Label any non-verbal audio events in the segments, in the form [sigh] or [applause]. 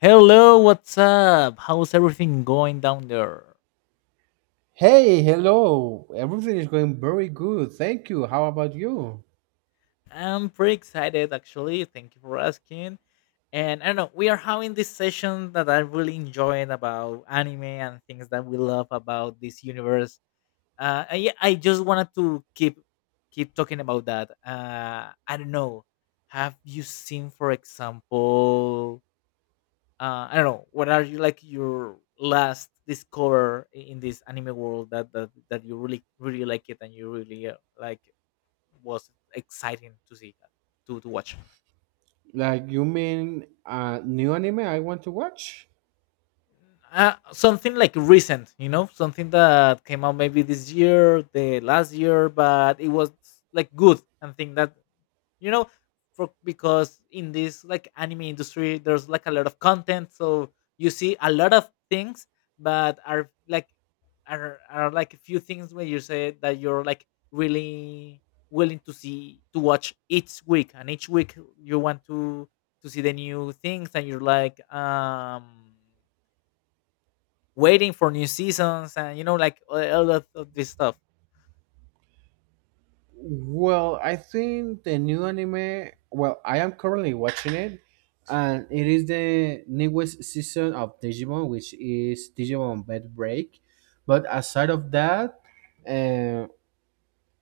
Hello, what's up? How's everything going down there? Hey, hello. Everything is going very good. Thank you. How about you? I'm pretty excited actually. Thank you for asking. And I don't know, we are having this session that I'm really enjoying about anime and things that we love about this universe. I just wanted to keep talking about that. I don't know. Have you seen, for example, I don't know. What are you like your last in this anime world that you really like it and you really like was exciting to see to watch? Like, you mean new anime I want to watch? Something like recent, you know, something that came out maybe this year, the last year, but it was like good and think that you know for because in this like anime industry there's like a lot of content, so you see a lot of things but are like are like a few things where you say that you're like really willing to see to watch each week, and each week you want to see the new things, and you're like waiting for new seasons, and you know like all of this stuff. Well, I think the new anime, well, I am currently watching it, and it is the newest season of Digimon, which is Digimon Bed Break. But aside of that, uh,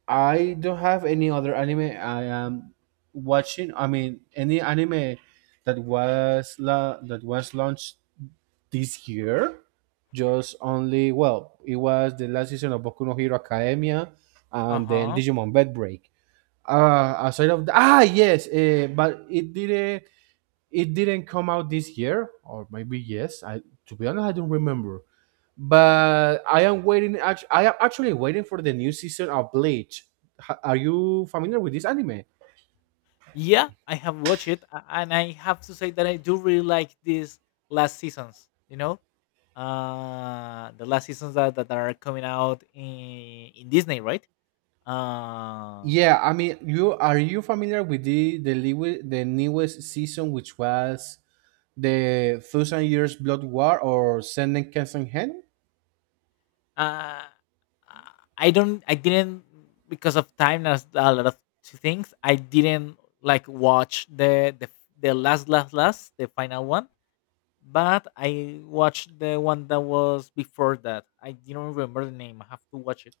I don't have any other anime I am watching. I mean, any anime that was launched this year. Just only, well, it was the last season of Boku no Hero Academia and then Uh-huh. Digimon Bed Break. Aside of that, yes, but it didn't come out this year, or maybe yes. I to be honest, I don't remember. But I am waiting. I am actually waiting for the new season of Bleach. Are you familiar with this anime? Yeah, I have watched it, and I have to say that I do really like these last seasons. You know, the last seasons that are coming out in Disney, right? Uh, Yeah, I mean, you familiar with the newest season, which was the Thousand Years Blood War or Senden Kessenhen. uh, I don't, I didn't because of time. There's a lot of things I didn't like watch the last the final one, but I watched the one that was before that. I didn't remember the name. I have to watch it,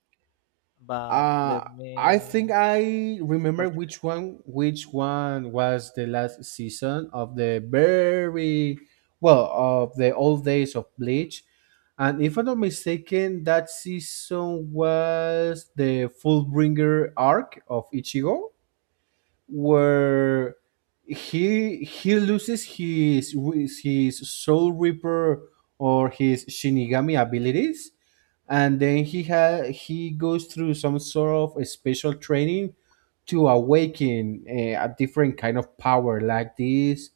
but Uh, let I think me I remember search. Which one was the last season of the very well of the old days of Bleach. And if I'm not mistaken, that season was the Fullbringer arc of Ichigo, where he loses his soul reaper or his shinigami abilities. And then he goes through some sort of a special training to awaken a different kind of power, like this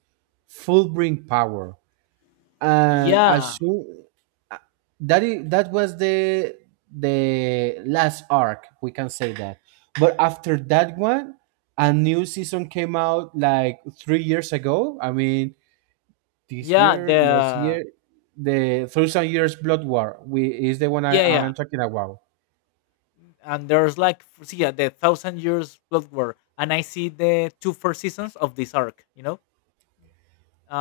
full bring power. And as Yeah, soon, that is, that was the last arc, we can say that. But after that one, a new season came out like 3 years ago. I mean, this yeah, year, last the year, the Thousand Years Blood War, we is the one I, yeah, I'm talking about. and there's like see, yeah, the Thousand Years Blood War, and I see the two first seasons of this arc. You know,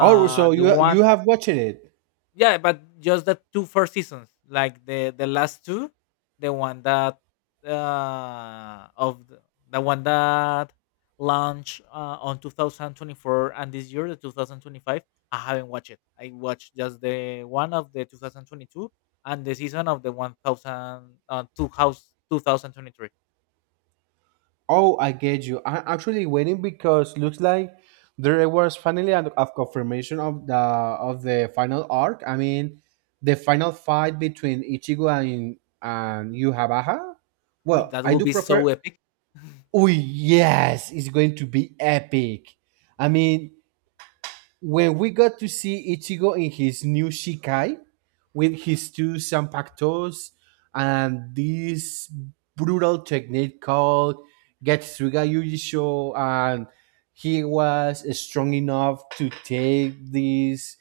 Oh, so the you one. you have watched it. Yeah, but just the two first seasons, like the last two, the one that of the one that launched on 2024, and this year the 2025 I haven't watched it. I watched just the one of the 2022 and the season of the 1000, 2000, 2023. Oh, I get you. I'm actually waiting because looks like there was finally a confirmation of the final arc. I mean, the final fight between Ichigo and Yuhabaha. Uy, Well, that I will do be prefer. so epic. Oh yes, it's going to be epic. I mean, when we got to see Ichigo in his new Shikai with his two Sanpakutos and this brutal technique called Getsuga Yujisho, and he was strong enough to take these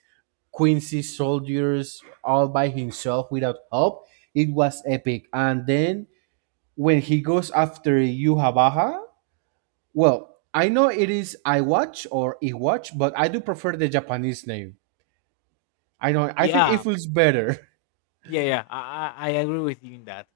Quincy soldiers all by himself without help, it was epic. And then when he goes after Yuhabaha, well, I know it is Iwatch or Iwatch, but I do prefer the Japanese name. I know. [laughs] I think it Yeah. feels better. [laughs] I agree with you in that.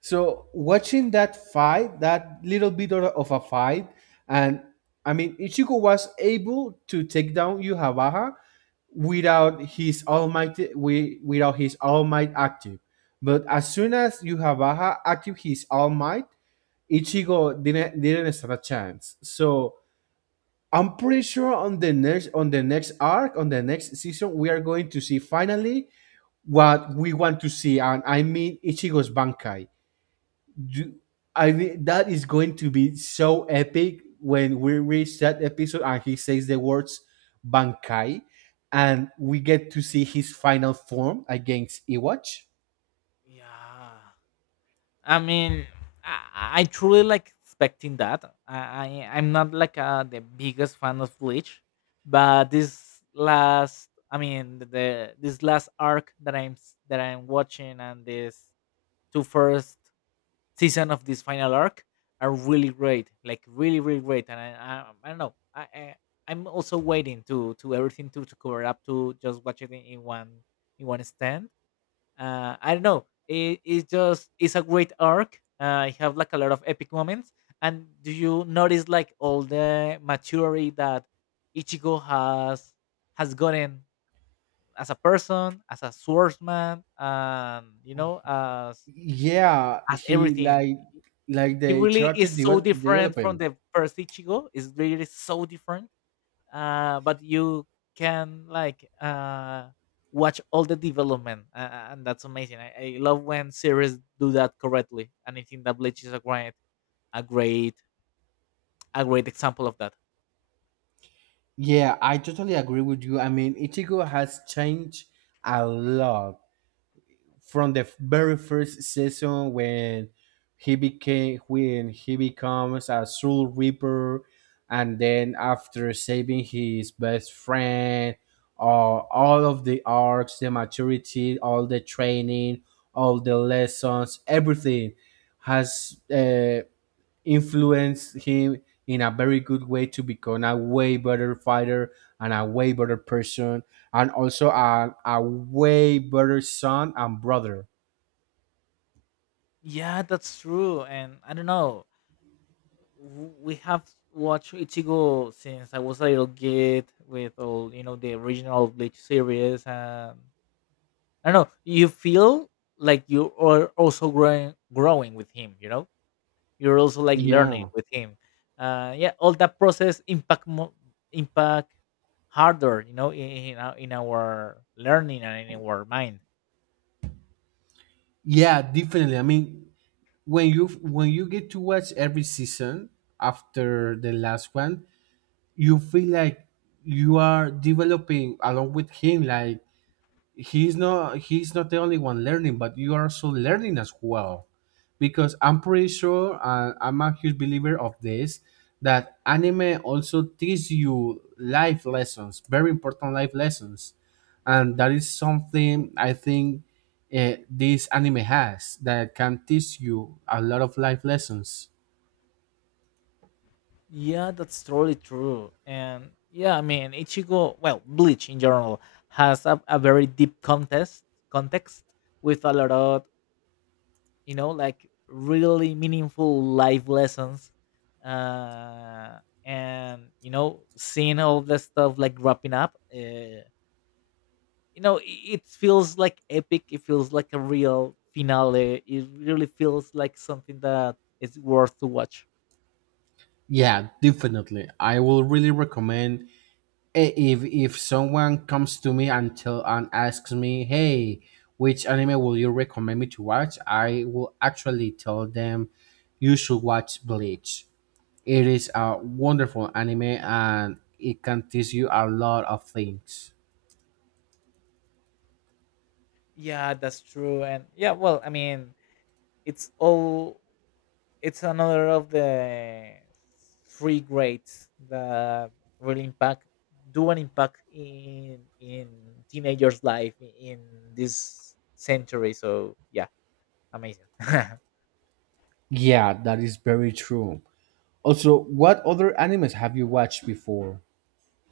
So watching that fight, that little bit of a fight, and I mean Ichigo was able to take down Yuhabaha without his almighty without his all might active. But as soon as Yuhabaha active his all might, Ichigo didn't stand a chance. So I'm pretty sure on the next on the next season, we are going to see finally what we want to see, and I mean Ichigo's Bankai. Do, I mean that is going to be so epic when we reach that episode and he says the words Bankai, and we get to see his final form against Iwatch. Yeah, I mean, I truly like expecting that. I'm not like the biggest fan of Bleach, but this last, I mean, the this last arc that I'm watching, and this two first season of this final arc are really great, like really great. And I don't know, I'm also waiting to everything to cover up to just watch it in one stand. I don't know. It's just it's a great arc. I have like a lot of epic moments. And do you notice like all the maturity that Ichigo has gotten as a person, as a swordsman, and you know, Yeah, as he everything. like He the really character is so different from development. the first Ichigo. It's really so different. But you can like watch all the development, and that's amazing. I love when series do that correctly, and I think that Bleach is a great, a great example of that. Yeah, I totally agree with you. I mean, Ichigo has changed a lot from the very first season, when he became when he becomes a soul reaper and then after saving his best friend, all of the arcs, the maturity, all the training, all the lessons, everything has influence him in a very good way to become a way better fighter and a way better person and also a way better son and brother. Yeah, that's true, and I don't know. We have watched Ichigo since I was a little kid with all you know the original Bleach series, and I don't know. You feel like you are also growing with him, you know. You're also like learning Yeah. with him. Yeah, all that process impact harder, you know, in our learning and in our mind. Yeah, definitely. I mean, when you get to watch every season after the last one, you feel like you are developing along with him. Like he's not the only one learning, but you are also learning as well. Because I'm pretty sure, I'm a huge believer of this, that anime also teaches you life lessons, very important life lessons. And that is something I think, this anime has, that can teach you a lot of life lessons. Yeah, that's totally true. And yeah, I mean, Ichigo, well, Bleach in general has a very deep contest context with a lot of, you know, like really meaningful life lessons. Uh, and you know, seeing all the stuff like wrapping up, you know it feels like epic, it feels like a real finale, it really feels like something that is worth to watch. Yeah, definitely, I will really recommend, if someone comes to me and tell and asks me, hey, which anime will you recommend me to watch, I will actually tell them, you should watch Bleach. It is a wonderful anime and it can teach you a lot of things. Yeah, that's true. And yeah, well, I mean, it's all it's another of the three greats that really impact do an impact in teenagers life in this century, so yeah, amazing. [laughs] Yeah, that is very true. Also, what other animes have you watched before?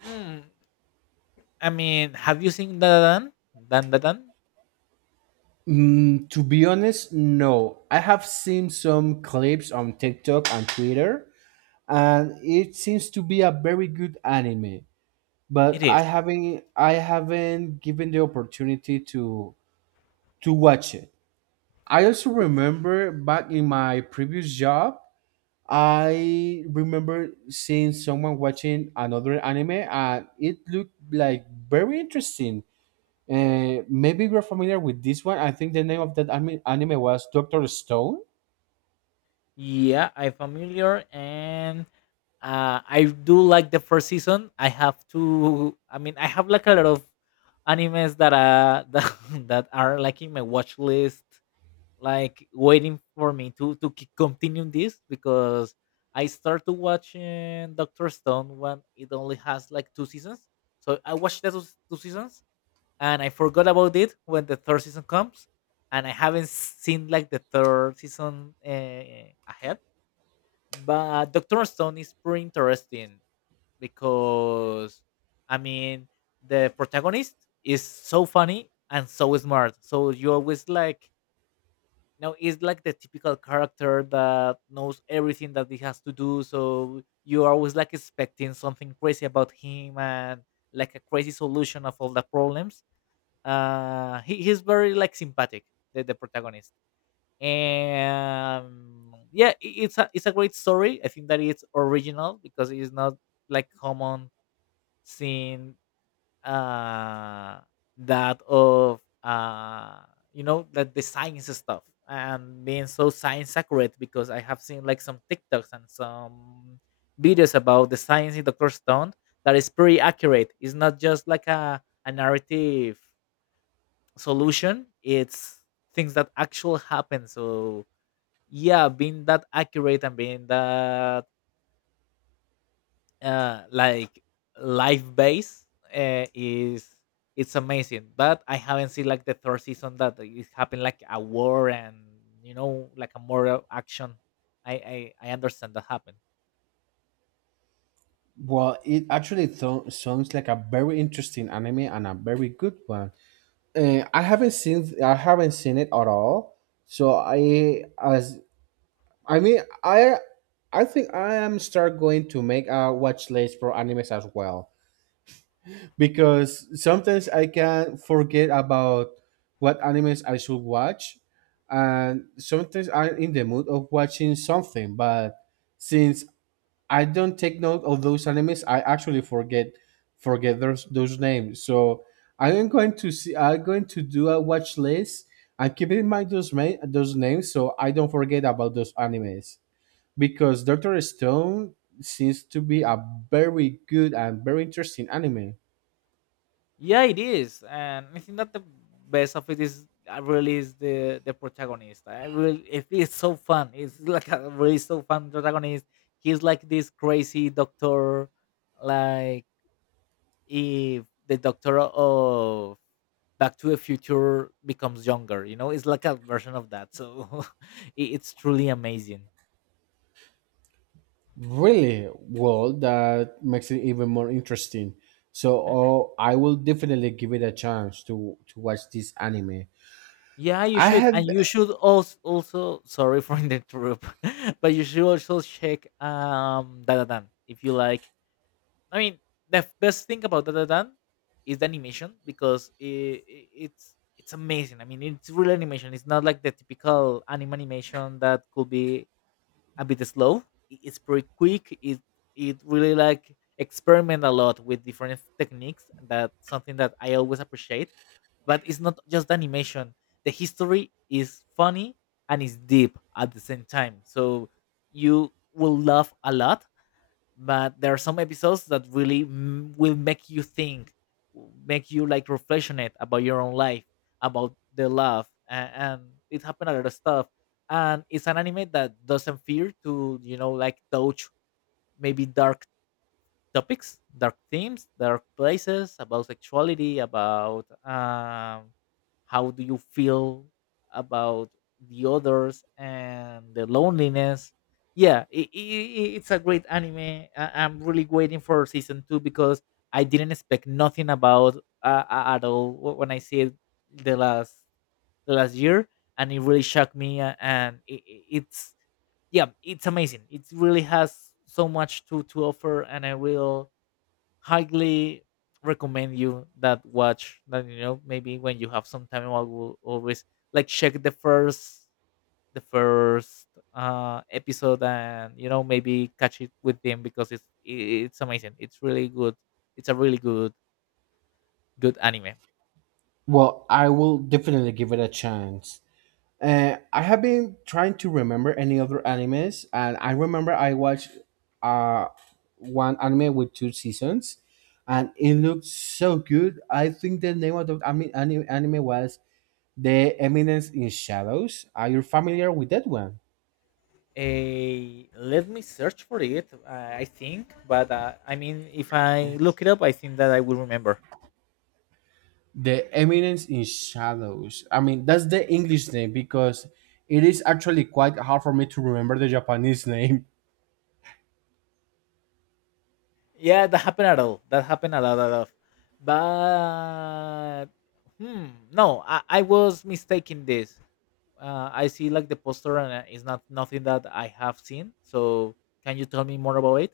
Mm, I mean, have you seen dan dan? To be honest, no. I have seen some clips on TikTok and Twitter, and it seems to be a very good anime, It but is. I haven't given the opportunity to watch it. I also remember back in my previous job, I remember seeing someone watching another anime and it looked like very interesting. Maybe you're familiar with this one. I think the name of that anime was Dr. Stone. Yeah, I'm familiar, and I do like the first season. I have to. I mean, I have like a lot of animes that [laughs] that are like in my watch list, like waiting for me to keep continue this, because I started watching Doctor Stone when it only has like two seasons. So I watched those two seasons, and I forgot about it when the third season comes, and I haven't seen like the third season ahead. But Doctor Stone is pretty interesting, because I mean the protagonist is so funny and so smart. So you always like you know it's like the typical character that knows everything that he has to do. So you are always like expecting something crazy about him and like a crazy solution of all the problems. He's very like sympathetic, the protagonist. And yeah, it's a great story. I think that it's original because it's not like common seeing uh that of you know that the science stuff and being so science accurate, because I have seen like some TikToks and some videos about the science in Dr. Stone that is pretty accurate. It's not just like a narrative solution. It's things that actually happen. So yeah, being that accurate and being that like life based is it's amazing. But I haven't seen like the third season that it happened like a war and you know like a more action. i I understand that happened. Well, it actually sounds like a very interesting anime and a very good one. I haven't seen, I haven't seen it at all. So I, as I mean, I think I am start going to make a watch list for animes as well, because sometimes I can forget about what animes I should watch. And sometimes I'm in the mood of watching something, but since I don't take note of those animes, I actually forget those names. So I am going to see. I'm going to do a watch list and keep in mind those names, so I don't forget about those animes. Because Doctor Stone seems to be a very good and very interesting anime. Yeah, it is, and I think that the best of it is I really is the protagonist. I really it is so fun. It's like a really so fun protagonist. He's like this crazy doctor, like if the doctor of Back to the Future becomes younger. You know, it's like a version of that. So [laughs] it's truly amazing. Really, well, that makes it even more interesting. So, oh, I will definitely give it a chance to watch this anime. Yeah, you I should, and have. you should also also sorry for the troop, [laughs] but you should also check Dadadan if you like. I mean, the best thing about Dadadan is the animation, because it's amazing. I mean, it's real animation. It's not like the typical anime animation that could be a bit slow. It's pretty quick. It really like experiment a lot with different techniques. That's something that I always appreciate. But it's not just animation. The history is funny and it's deep at the same time. So you will laugh a lot, but there are some episodes that really will make you think, make you like reflectionate about your own life, about the love and it happened a lot of stuff. And it's an anime that doesn't fear to you know like touch maybe dark topics, dark themes, dark places about sexuality, about how do you feel about the others and the loneliness. Yeah, I it's a great anime. I'm really waiting for season two, because I didn't expect nothing about at all when I see it the last the last year, and it really shocked me. And it's yeah, it's amazing. It really has so much to offer, and I will highly recommend you that watch that you know maybe when you have some time. I will always like check the first episode, and you know maybe catch it with them, because it's amazing, it's really good. It's a really good anime. Well, I will definitely give it a chance. I have been trying to remember any other animes, and I remember I watched uh, one anime with two seasons, and it looked so good. I think the name of the anime was The Eminence in Shadows. Are you familiar with that one? A let me search for it. I think but I mean if I look it up I think that I will remember. The Eminence in Shadows. I mean, that's the English name, because it is actually quite hard for me to remember the Japanese [laughs] name. Yeah, that happened at all. That happened a lot. But hmm, no, I was mistaken this. I see like the poster and it's not nothing that I have seen. So can you tell me more about it?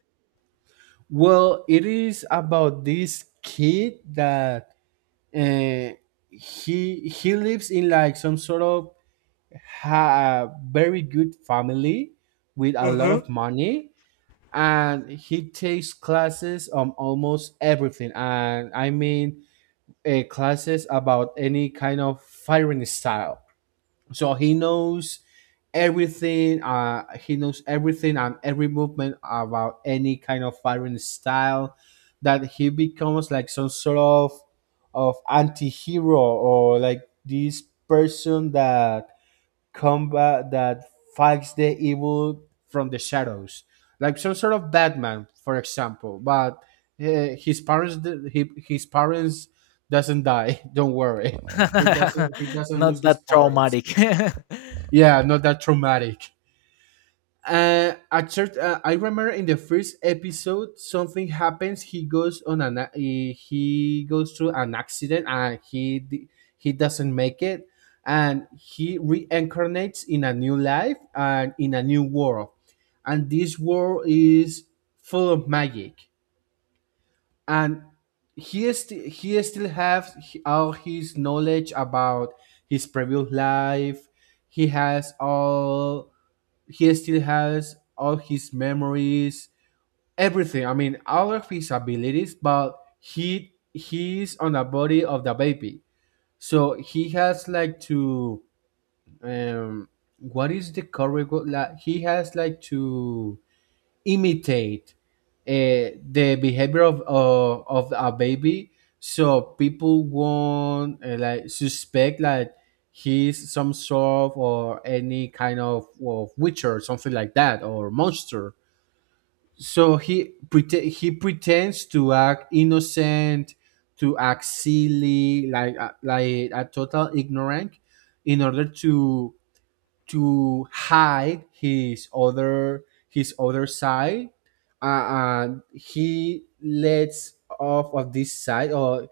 Well, it is about this kid that, uh, he lives in like some sort of very good family with a Uh lot huh. of money, and he takes classes on almost everything. And I mean, classes about any kind of firing style, so he knows everything. He knows everything and every movement about any kind of fighting style. That he becomes like some sort of anti-hero, or like this person that combat that fights the evil from the shadows, like some sort of Batman, for example. But his parents doesn't die. [laughs] Don't worry, he [laughs] doesn't Not lose his that parents. traumatic. Yeah, [laughs] not that traumatic. I remember in the first episode, something happens. He goes through an accident, and he doesn't make it, and he reincarnates in a new life and in a new world. And this world is full of magic, and he still has all his knowledge about his previous life. He has all he still has all his memories, everything. I mean, all of his abilities, but he he's on the body of the baby, so he has like to, um, what is the correct? Like he has like to imitate the behavior of a baby, so people won't like suspect like he's some sort of or any kind of witcher or something like that, or monster. So he pretend, he pretends to act innocent, to act silly, like a total ignorant, in order to hide his other side. And he lets off of this side, or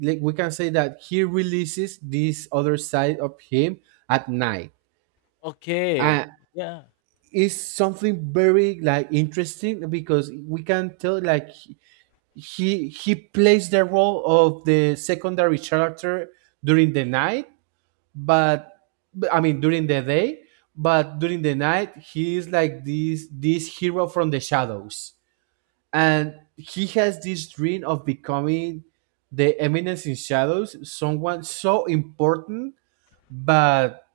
like we can say that he releases this other side of him at night. uh, Okay. Yeah. it's something very like interesting, because we can tell like he plays the role of the secondary character during the night. But I mean during the day, but during the night he is like this hero from the shadows. And he has this dream of becoming the Eminence in Shadows, someone so important, but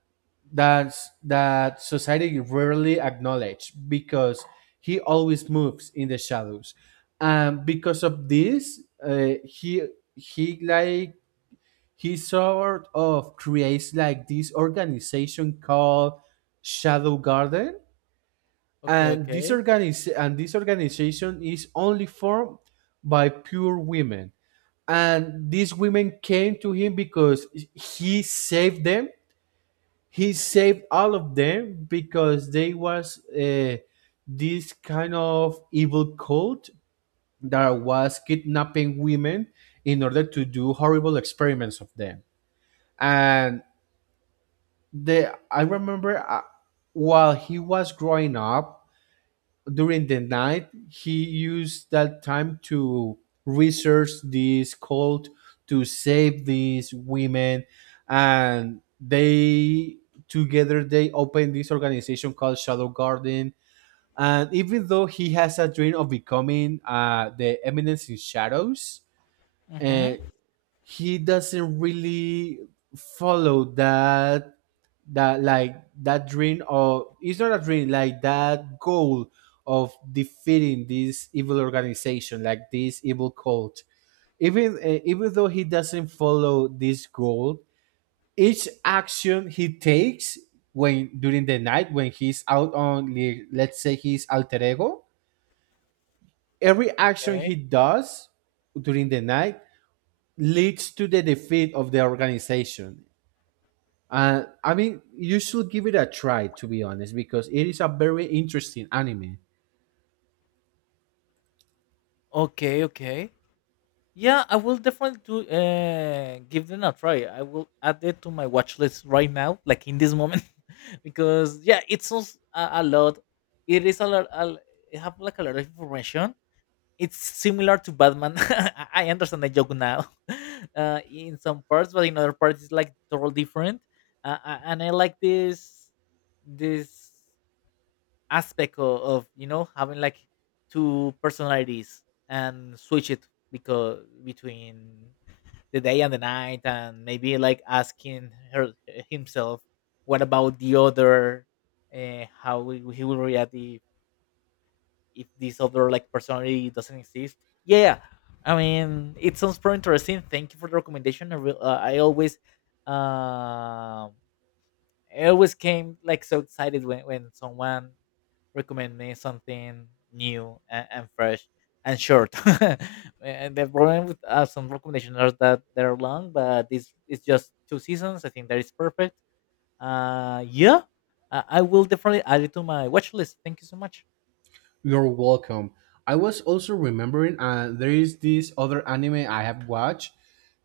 that's that society rarely acknowledge, because he always moves in the shadows. And because of this, he like, he sort of creates like this organization called Shadow Garden. Okay. And Okay. And this organization is only formed by pure women. And these women came to him because he saved them. He saved all of them because they was this kind of evil cult that was kidnapping women in order to do horrible experiments of them. And the I remember while he was growing up during the night, he used that time to research this cult to save these women, and they together they opened this organization called Shadow Garden. And even though he has a dream of becoming the Eminence in Shadows, uh, Mm-hmm. he doesn't really follow that that like that dream of it's not a dream like that goal of defeating this evil organization like this evil cult, even though he doesn't follow this goal, each action he takes when during the night, when he's out on let's say his alter ego, every action Okay. he does during the night leads to the defeat of the organization. I mean, you should give it a try, to be honest, because it is a very interesting anime. Okay. Okay. Yeah, I will definitely do give them a try. I will add it to my watch list right now, like in this moment, [laughs] because yeah, it's sounds a lot. It is a lot. A, it have like a lot of information. It's similar to Batman. [laughs] I understand the joke now, [laughs] in some parts, but in other parts, it's like totally different. And I like this aspect of having like two personalities and switch it, because between the day and the night. And maybe like asking her himself, what about the other? He will react if this other like personality doesn't exist. Yeah, I mean, it sounds pretty interesting. Thank you for the recommendation. Um I always came like so excited when someone recommend me something new and fresh and short. [laughs] and the problem with some recommendations are that they're long, but this is just two seasons. I think that is perfect. Yeah, I will definitely add it to my watch list. Thank you so much. You're welcome. I was also remembering there is this other anime I have watched.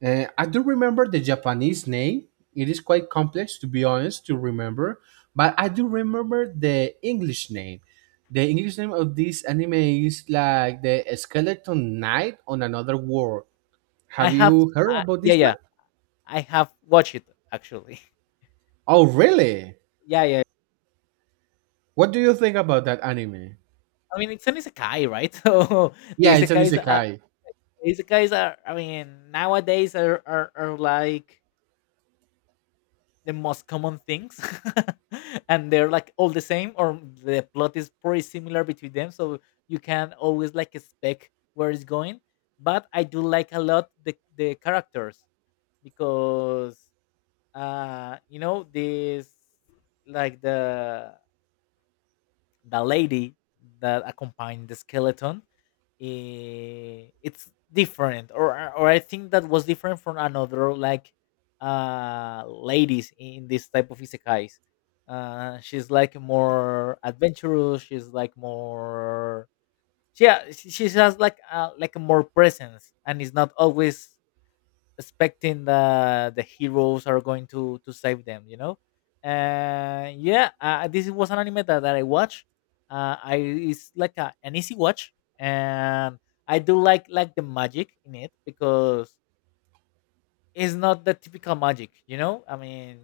I do remember the Japanese name. It is quite complex, to be honest, to remember. But I do remember the English name. The English name of this anime is like the Skeleton Knight on Another World. I Have have, you heard about yeah, this one? yeah, I have watched it actually. [laughs] Oh, really? Yeah, yeah. What do you think about that anime? I mean, it's an isekai, right? [laughs] So the Yeah, it's an isekais, uh, isekai. isekais are, I mean, nowadays are like the most common things, [laughs] and they're like all the same, or the plot is pretty similar between them, so you can always like expect where it's going. But I do like a lot the characters, because this like the lady that accompanied the skeleton, it's different. Or I think that was different from another like ladies in this type of isekais. She's like more adventurous, she's like more, yeah, she has like a more presence, and it's not always expecting that the heroes are going to save them, you know. And yeah, this was an anime that I watch. I It's like an easy watch, and I do like the magic in it, because it's not the typical magic, you know. I mean,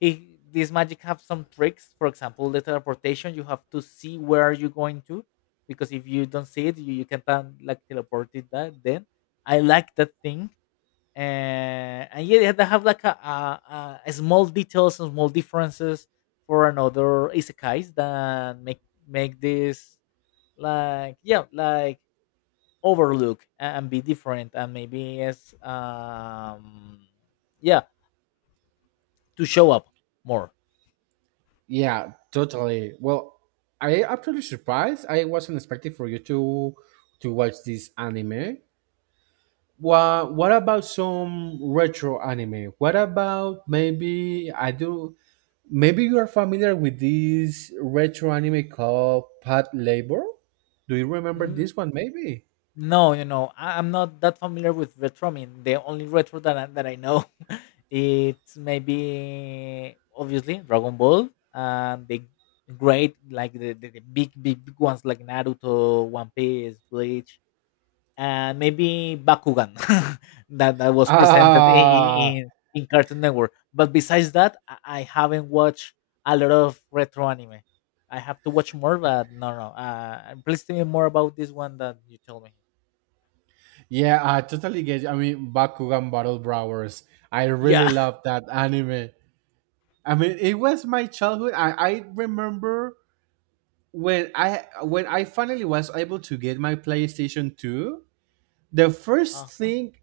he this magic have some tricks. For example, the teleportation, you have to see where are you going to, because if you don't see it, you can pan- like teleport it that then. I like that thing. And yeah, they have like a small details and small differences for another isekais, that make make this like, yeah, like overlook and be different. And maybe it's, yeah to show up more. Yeah, totally. Well, I actually surprised. I wasn't expecting for you to watch this anime. Well, what about some retro anime? What about maybe I do? Maybe you are familiar with this retro anime called Pat Labor. Do you remember this one? Maybe. No, you know, I'm not that familiar with retro. I mean, the only retro that I know, [laughs] it's maybe obviously Dragon Ball and the great, like the big ones, like Naruto, One Piece, Bleach, and maybe Bakugan, [laughs] that was presented in Ah, in, in Cartoon Network. But besides that, I haven't watched a lot of retro anime. I have to watch more, but no. Please tell me more about this one that you told me. yeah, I totally get. You. I mean, Bakugan Battle Browers. I really Yeah. love that anime. I mean, it was my childhood. I remember when I finally was able to get my PlayStation 2, the first Uh-huh. thing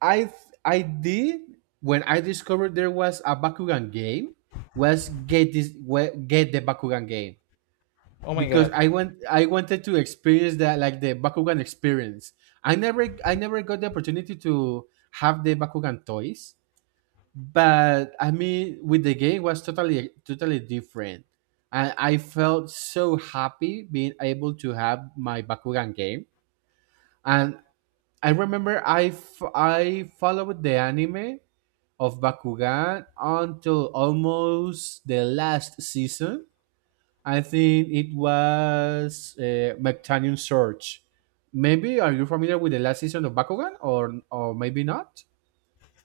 I I did when I discovered there was a Bakugan game was get the Bakugan game Oh my because god. I wanted to experience that like the Bakugan experience. I never got the opportunity to have the Bakugan toys. But I mean, with the game was totally different, and I felt so happy being able to have my Bakugan game. And I remember I followed the anime of Bakugan until almost the last season. I think it was Mectanium Surge. Maybe are you familiar with the last season of Bakugan, or maybe not?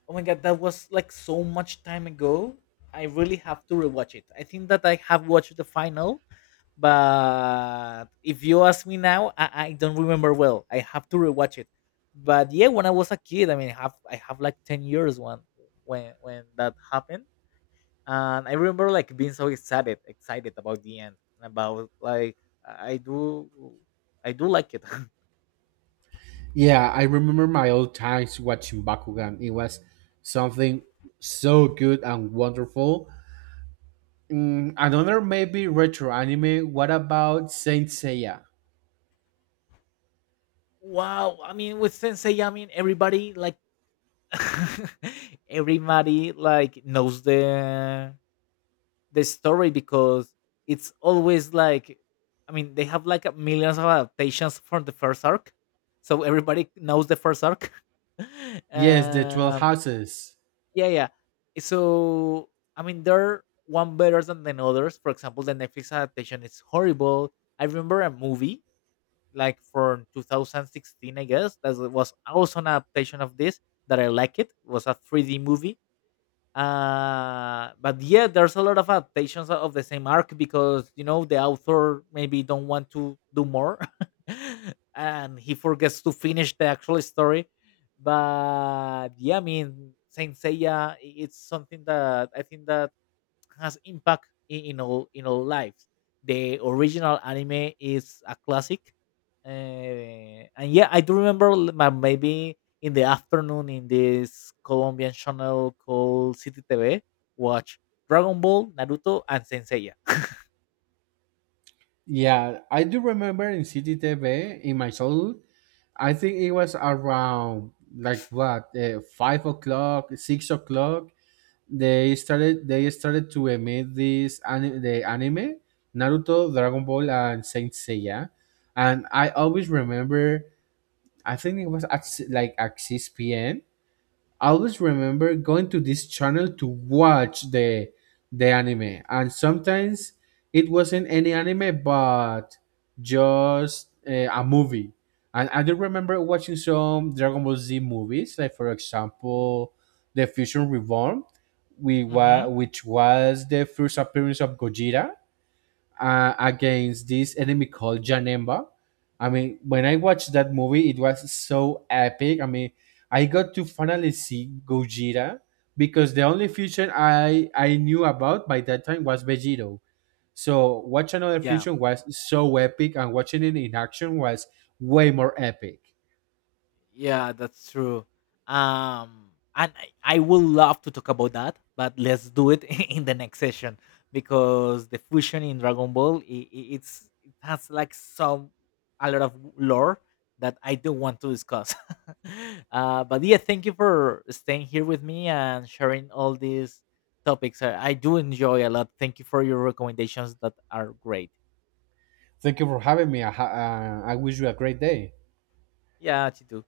Oh my god, that was like so much time ago. I really have to rewatch it. I think that I have watched the final, but if you ask me now, I don't remember well. I have to rewatch it. But yeah, when I was a kid, I mean, I have like 10 years when that happened. And I remember like being so excited about the end, and about like, I I do I do like it. [laughs] Yeah, I remember my old times watching Bakugan. It was something so good and wonderful. Mm, another maybe retro anime. What about Saint Seiya? wow, I mean, with Sensei, I mean, everybody like, [laughs] everybody like knows the story, because it's always like, I mean, they have like a millions of adaptations from the first arc, so everybody knows the first arc. [laughs] Yes, the 12 um, Houses. yeah, yeah. So I mean, they're one better than the others. For example, the Netflix adaptation is horrible. I remember a movie like from 2016, I guess, that was also an adaptation of this, that I like. It was a 3D movie. But yeah, there's a lot of adaptations of the same arc, because you know, the author maybe don't want to do more, [laughs] and he forgets to finish the actual story. But yeah, I mean, Saint Seiya, it's something that I think that has impact in all, in all lives. The original anime is a classic, and yeah, I do remember, maybe in the afternoon, in this Colombian channel called City TV, watch Dragon Ball, Naruto, and Senseiya. Yeah, I do remember in City TV in my childhood. I think it was around like what 5 o'clock, 6 o'clock. They started to the anime Naruto, Dragon Ball, and Saint Seiya, and I always remember, I think it was at like at 6 p.m. I always remember going to this channel to watch the anime, and sometimes it wasn't any anime, but just a movie. And I do remember watching some Dragon Ball Z movies, like for example, The Fusion Reborn, [laughs] hmm. Which was the first appearance of Gojira against this enemy called Janemba. I mean, when I watched that movie, it was so epic. I mean, I got to finally see Gojira because the only fusion I knew about by that time was Vegito. So watch another Yeah. fusion was so epic, and watching it in action was way more epic. Yeah, that's true. And I would love to talk about that, but let's do it [laughs] in the next session, because the fusion in Dragon Ball, I it's, it has like some, a lot of lore, that I don't want to discuss. [laughs] But yeah, thank you for staying here with me and sharing all these topics. I do enjoy a lot. Thank you for your recommendations that are great. Thank you for having me. I wish you a great day. Yeah, Chitu.